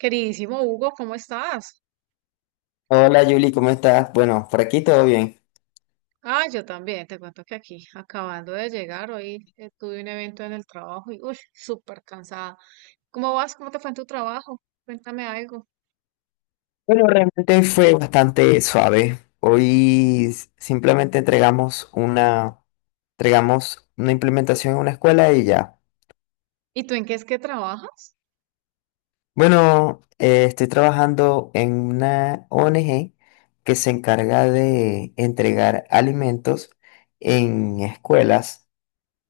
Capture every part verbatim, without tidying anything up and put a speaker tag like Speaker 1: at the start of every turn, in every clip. Speaker 1: Queridísimo Hugo, ¿cómo estás?
Speaker 2: Hola Julie, ¿cómo estás? Bueno, por aquí todo bien.
Speaker 1: Ah, yo también, te cuento que aquí, acabando de llegar, hoy eh, tuve un evento en el trabajo y, uy, súper cansada. ¿Cómo vas? ¿Cómo te fue en tu trabajo? Cuéntame algo.
Speaker 2: Bueno, realmente hoy fue bastante suave. Hoy s- simplemente entregamos una, entregamos una implementación en una escuela y ya.
Speaker 1: ¿Y tú en qué es que trabajas?
Speaker 2: Bueno, eh, estoy trabajando en una O N G que se encarga de entregar alimentos en escuelas.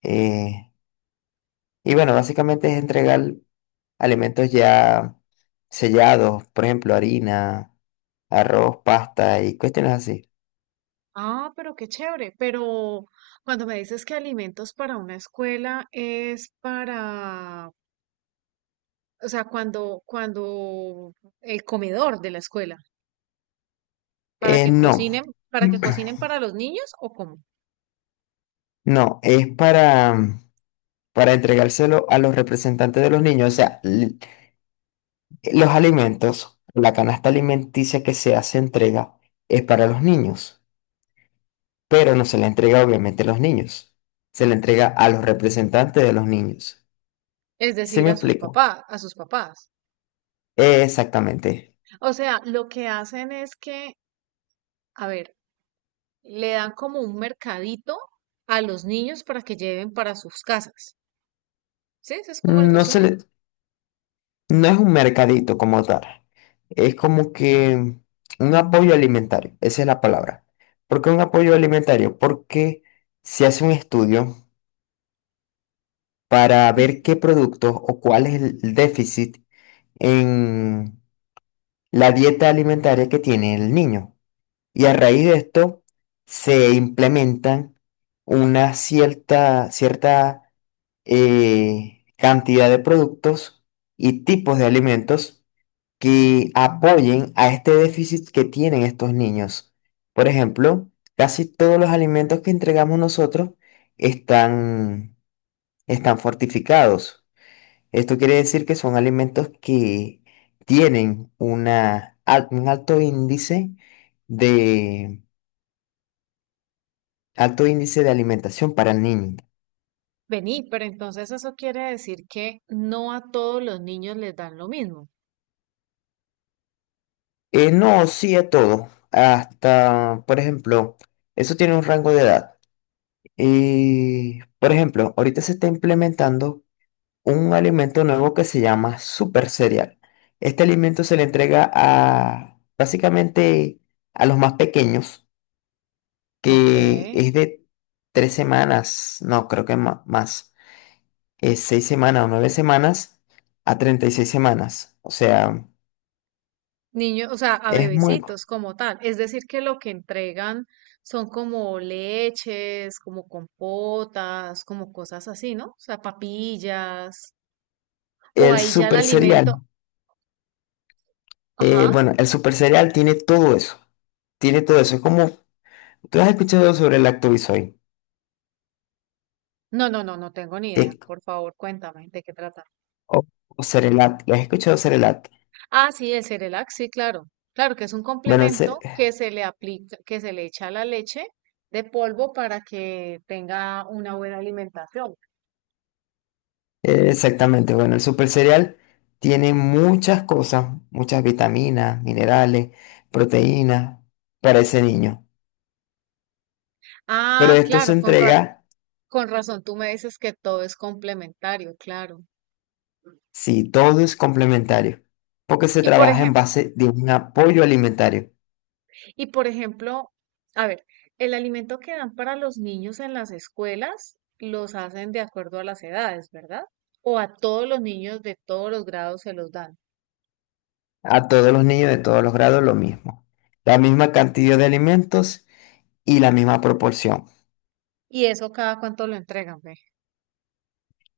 Speaker 2: eh, y bueno, básicamente es entregar alimentos ya sellados, por ejemplo, harina, arroz, pasta y cuestiones así.
Speaker 1: Ah, pero qué chévere. Pero cuando me dices que alimentos para una escuela es para, o sea, cuando, cuando el comedor de la escuela, para
Speaker 2: Eh,
Speaker 1: que
Speaker 2: no,
Speaker 1: cocinen, ¿para que cocinen para los niños o cómo?
Speaker 2: no, es para, mm, para entregárselo a los representantes de los niños, o sea, l- los alimentos, la canasta alimenticia que se hace entrega es para los niños, pero no se la entrega obviamente a los niños, se la entrega a los representantes de los niños.
Speaker 1: Es
Speaker 2: ¿Sí
Speaker 1: decir,
Speaker 2: me
Speaker 1: a sus
Speaker 2: explico?
Speaker 1: papás, a sus papás.
Speaker 2: Eh, exactamente.
Speaker 1: O sea, lo que hacen es que, a ver, le dan como un mercadito a los niños para que lleven para sus casas. ¿Sí? Ese es como el
Speaker 2: No
Speaker 1: resumen.
Speaker 2: se le, No es un mercadito como tal. Es como que un apoyo alimentario. Esa es la palabra. ¿Por qué un apoyo alimentario? Porque se hace un estudio para ver
Speaker 1: Ujú.
Speaker 2: qué productos o cuál es el déficit en la dieta alimentaria que tiene el niño. Y a raíz de esto se implementan una cierta, cierta eh, cantidad de productos y tipos de alimentos que apoyen a este déficit que tienen estos niños. Por ejemplo, casi todos los alimentos que entregamos nosotros están, están fortificados. Esto quiere decir que son alimentos que tienen una, al- un alto índice de, alto índice de alimentación para el niño.
Speaker 1: Vení, pero entonces eso quiere decir que no a todos los niños les dan lo mismo.
Speaker 2: Eh, no, sí a todo. Hasta, por ejemplo, eso tiene un rango de edad. Y, por ejemplo, ahorita se está implementando un alimento nuevo que se llama super cereal. Este alimento se le entrega a básicamente a los más pequeños,
Speaker 1: Ok.
Speaker 2: que es de tres semanas, no, creo que ma- más, es seis semanas o nueve semanas a treinta y seis semanas. O sea,
Speaker 1: Niños, o sea, a
Speaker 2: es muy.
Speaker 1: bebecitos como tal. Es decir, que lo que entregan son como leches, como compotas, como cosas así, ¿no? O sea, papillas. O
Speaker 2: El
Speaker 1: ahí ya el
Speaker 2: super
Speaker 1: alimento.
Speaker 2: cereal, eh,
Speaker 1: Ajá.
Speaker 2: bueno, el super cereal tiene todo eso, tiene todo eso. Es como, tú has escuchado sobre el Lactobisoy,
Speaker 1: No, no, no, no tengo ni idea.
Speaker 2: que-
Speaker 1: Por favor, cuéntame de qué trata.
Speaker 2: o, o Cerelac, ¿lo has escuchado Cerelac?
Speaker 1: Ah, sí, el Cerelac, sí, claro. Claro que es un
Speaker 2: Bueno, el, ce-
Speaker 1: complemento que se le aplica, que se le echa a la leche de polvo para que tenga una buena alimentación.
Speaker 2: Eh, Exactamente, bueno, el super cereal tiene muchas cosas, muchas vitaminas, minerales, proteínas para ese niño. Pero
Speaker 1: Ah,
Speaker 2: esto se
Speaker 1: claro, con ra-
Speaker 2: entrega
Speaker 1: con razón tú me dices que todo es complementario, claro.
Speaker 2: si todo es complementario, porque se
Speaker 1: Y por
Speaker 2: trabaja en
Speaker 1: ejemplo,
Speaker 2: base de un apoyo alimentario
Speaker 1: y por ejemplo, a ver, el alimento que dan para los niños en las escuelas los hacen de acuerdo a las edades, ¿verdad? O a todos los niños de todos los grados se los dan.
Speaker 2: a todos los niños de todos los grados, lo mismo. La misma cantidad de alimentos y la misma proporción.
Speaker 1: Y eso cada cuánto lo entregan, ve.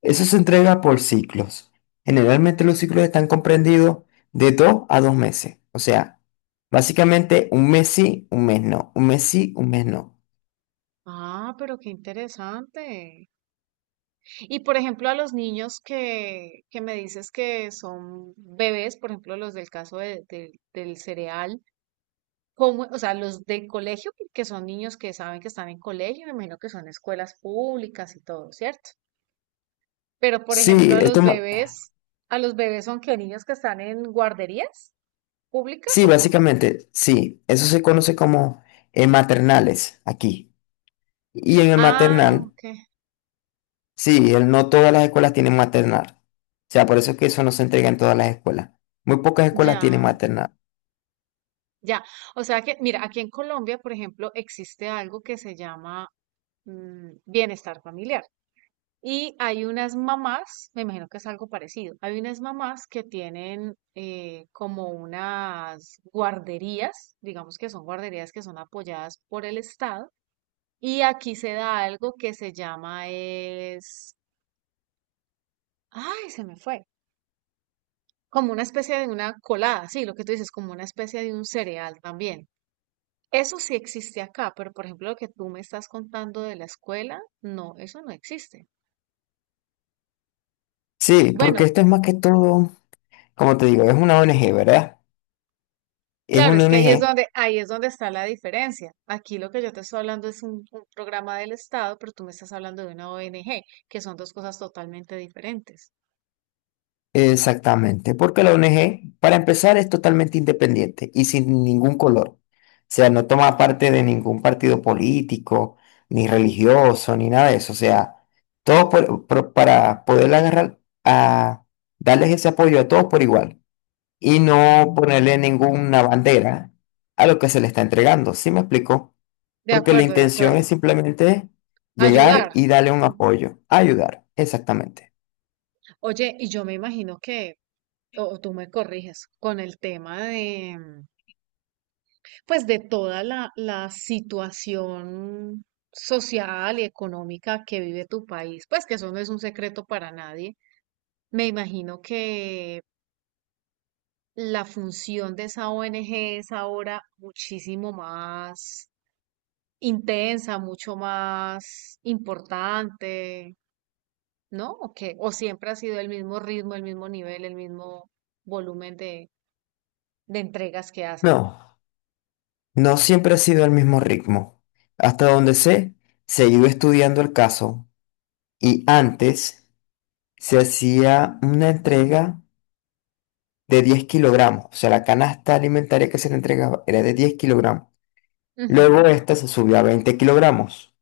Speaker 2: Eso se entrega por ciclos. Generalmente los ciclos están comprendidos de dos a dos meses. O sea, básicamente un mes sí, un mes no. Un mes sí, un mes no.
Speaker 1: Ah, pero qué interesante. Y por ejemplo, a los niños que, que me dices que son bebés, por ejemplo, los del caso de- del del cereal, ¿cómo, o sea, los del colegio, porque son niños que saben que están en colegio, me imagino que son escuelas públicas y todo, ¿cierto? Pero por ejemplo,
Speaker 2: Sí,
Speaker 1: a los
Speaker 2: esto, ma-
Speaker 1: bebés, ¿a los bebés son que niños que están en guarderías públicas
Speaker 2: sí,
Speaker 1: o cómo?
Speaker 2: básicamente, sí. Eso se conoce como eh, maternales aquí. Y en el
Speaker 1: Ah,
Speaker 2: maternal,
Speaker 1: ok,
Speaker 2: sí, el- no todas las escuelas tienen maternal. O sea, por eso es que eso no se entrega en todas las escuelas. Muy pocas escuelas tienen
Speaker 1: ya.
Speaker 2: maternal.
Speaker 1: Ya, o sea que, mira, aquí en Colombia, por ejemplo, existe algo que se llama mm, bienestar familiar. Y hay unas mamás, me imagino que es algo parecido, hay unas mamás que tienen eh, como unas guarderías, digamos que son guarderías que son apoyadas por el Estado. Y aquí se da algo que se llama es, ay, se me fue, como una especie de una colada, sí, lo que tú dices, como una especie de un cereal también. Eso sí existe acá, pero por ejemplo lo que tú me estás contando de la escuela, no, eso no existe.
Speaker 2: Sí, porque
Speaker 1: Bueno,
Speaker 2: esto es más que todo, como te digo, es una O N G, ¿verdad? Es
Speaker 1: claro,
Speaker 2: una
Speaker 1: es que ahí es
Speaker 2: O N G.
Speaker 1: donde, ahí es donde está la diferencia. Aquí lo que yo te estoy hablando es un, un programa del Estado, pero tú me estás hablando de una O N G, que son dos cosas totalmente diferentes.
Speaker 2: Exactamente, porque la O N G, para empezar, es totalmente independiente y sin ningún color. O sea, no toma parte de ningún partido político, ni religioso, ni nada de eso. O sea, todo por- por- para poder agarrar a darles ese apoyo a todos por igual y no ponerle ninguna bandera a lo que se le está entregando. ¿Sí me explico?
Speaker 1: De
Speaker 2: Porque la
Speaker 1: acuerdo, de
Speaker 2: intención
Speaker 1: acuerdo.
Speaker 2: es simplemente llegar
Speaker 1: Ayudar.
Speaker 2: y darle un
Speaker 1: Mm.
Speaker 2: apoyo, ayudar, exactamente.
Speaker 1: Oye, y yo me imagino que, o o tú me corriges, con el tema de, pues de toda la, la situación social y económica que vive tu país, pues que eso no es un secreto para nadie. Me imagino que la función de esa O N G es ahora muchísimo más intensa, mucho más importante, ¿no? ¿O qué? ¿O siempre ha sido el mismo ritmo, el mismo nivel, el mismo volumen de, de entregas que hacen?
Speaker 2: No. No siempre ha sido el mismo ritmo. Hasta donde sé, se ha ido estudiando el caso y antes se hacía una entrega de diez kilogramos. O sea, la canasta alimentaria que se le entregaba era de diez kilogramos. Luego
Speaker 1: Ujú,
Speaker 2: esta se subió a veinte kilogramos.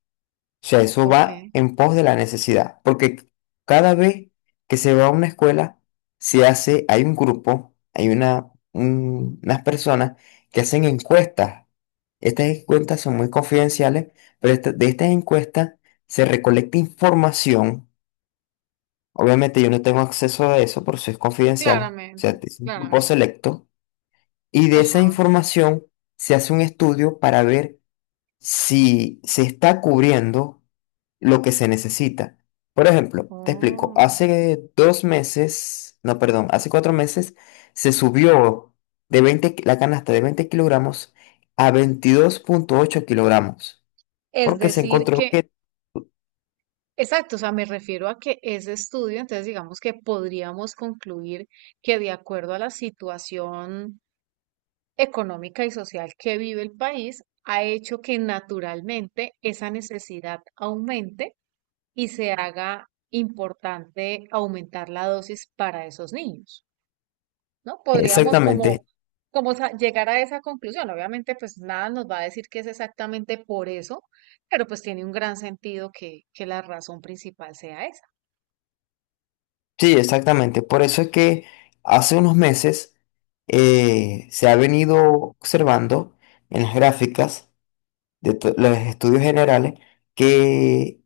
Speaker 2: O sea, eso va
Speaker 1: ok,
Speaker 2: en pos de la necesidad, porque cada vez que se va a una escuela, se hace, hay un grupo, hay una, un- unas personas que hacen encuestas. Estas encuestas son muy confidenciales, pero esta- de estas encuestas se recolecta información. Obviamente yo no tengo acceso a eso, por eso es confidencial. O sea,
Speaker 1: claramente,
Speaker 2: es un grupo
Speaker 1: claramente.
Speaker 2: selecto. Y de esa
Speaker 1: Ajá.
Speaker 2: información se hace un estudio para ver si se está cubriendo lo que se necesita. Por ejemplo, te explico,
Speaker 1: Oh,
Speaker 2: hace dos meses, no, perdón, hace cuatro meses se subió de veinte, ki- la canasta de veinte kilogramos a veintidós punto ocho kilogramos,
Speaker 1: es
Speaker 2: porque se
Speaker 1: decir,
Speaker 2: encontró
Speaker 1: que,
Speaker 2: que,
Speaker 1: exacto, o sea, me refiero a que ese estudio, entonces digamos que podríamos concluir que de acuerdo a la situación económica y social que vive el país, ha hecho que naturalmente esa necesidad aumente y se haga importante aumentar la dosis para esos niños. ¿No? Podríamos como,
Speaker 2: exactamente,
Speaker 1: como sa- llegar a esa conclusión. Obviamente, pues nada nos va a decir que es exactamente por eso, pero pues tiene un gran sentido que, que la razón principal sea esa.
Speaker 2: sí, exactamente, por eso es que hace unos meses eh, se ha venido observando en las gráficas de to- los estudios generales que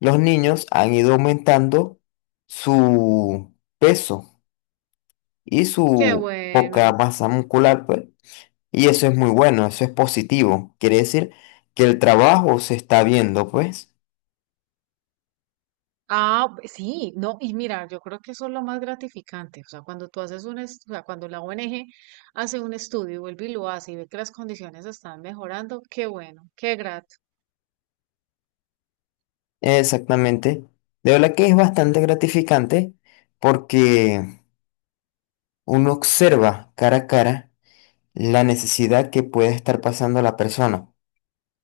Speaker 2: los niños han ido aumentando su peso y
Speaker 1: Qué
Speaker 2: su poca
Speaker 1: bueno.
Speaker 2: masa muscular, pues, y eso es muy bueno, eso es positivo. Quiere decir que el trabajo se está viendo, pues.
Speaker 1: Ah, b- sí, no, y mira, yo creo que eso es lo más gratificante. O sea, cuando tú haces un, est- o sea, cuando la O N G hace un estudio, y vuelve y lo hace y ve que las condiciones están mejorando, qué bueno, qué grato.
Speaker 2: Exactamente. De verdad que es bastante gratificante porque uno observa cara a cara la necesidad que puede estar pasando la persona.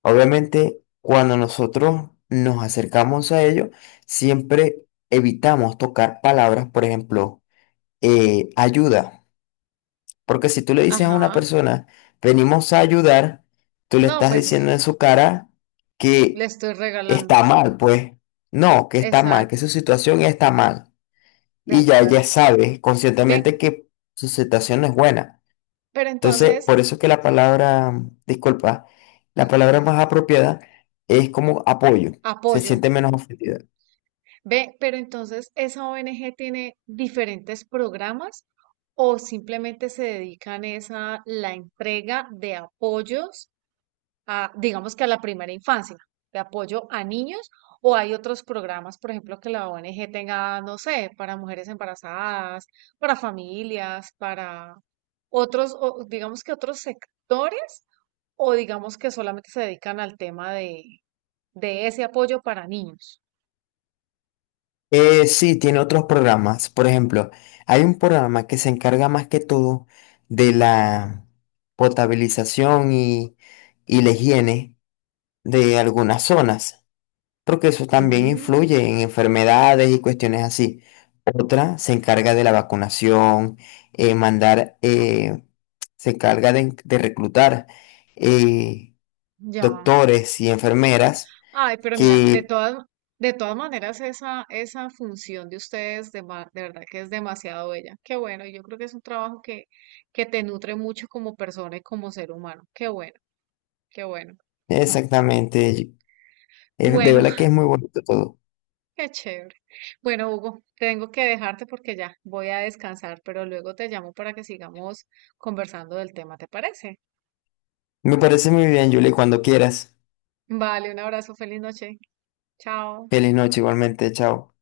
Speaker 2: Obviamente, cuando nosotros nos acercamos a ello, siempre evitamos tocar palabras, por ejemplo, eh, ayuda. Porque si tú le dices a una
Speaker 1: Ajá.
Speaker 2: persona, venimos a ayudar, tú le
Speaker 1: No,
Speaker 2: estás
Speaker 1: pues es-
Speaker 2: diciendo en su cara
Speaker 1: le
Speaker 2: que
Speaker 1: estoy regalando.
Speaker 2: está mal, pues. No, que está mal,
Speaker 1: Exacto,
Speaker 2: que su situación está mal.
Speaker 1: de
Speaker 2: Y ya ella
Speaker 1: acuerdo.
Speaker 2: sabe
Speaker 1: Ve,
Speaker 2: conscientemente que su situación no es buena.
Speaker 1: pero
Speaker 2: Entonces,
Speaker 1: entonces,
Speaker 2: por eso es que la palabra, disculpa, la palabra
Speaker 1: a-
Speaker 2: más apropiada es como apoyo, se
Speaker 1: apoyo.
Speaker 2: siente menos ofendida.
Speaker 1: Ve, pero entonces esa O N G tiene diferentes programas o simplemente se dedican es a la entrega de apoyos a, digamos que a la primera infancia, de apoyo a niños, o hay otros programas, por ejemplo, que la O N G tenga, no sé, para mujeres embarazadas, para familias, para otros, o digamos que otros sectores, o digamos que solamente se dedican al tema de, de ese apoyo para niños.
Speaker 2: Eh, sí, tiene otros programas. Por ejemplo, hay un programa que se encarga más que todo de la potabilización y, y la higiene de algunas zonas. Porque eso también influye
Speaker 1: Mm,
Speaker 2: en enfermedades y cuestiones así. Otra se encarga de la vacunación, eh, mandar, eh, se encarga de, de, reclutar eh,
Speaker 1: ya.
Speaker 2: doctores y enfermeras
Speaker 1: Ay, pero mira, de
Speaker 2: que
Speaker 1: todas, de todas maneras, esa, esa función de ustedes, de, ma- de verdad que es demasiado bella. Qué bueno, y yo creo que es un trabajo que, que te nutre mucho como persona y como ser humano. Qué bueno, qué bueno.
Speaker 2: exactamente, es, de
Speaker 1: Bueno,
Speaker 2: verdad que es muy bonito todo.
Speaker 1: qué chévere. Bueno, Hugo, tengo que dejarte porque ya voy a descansar, pero luego te llamo para que sigamos conversando del tema, ¿te parece?
Speaker 2: Me parece muy bien, Julie, cuando quieras.
Speaker 1: Vale, un abrazo, feliz noche. Chao.
Speaker 2: Feliz noche igualmente, chao.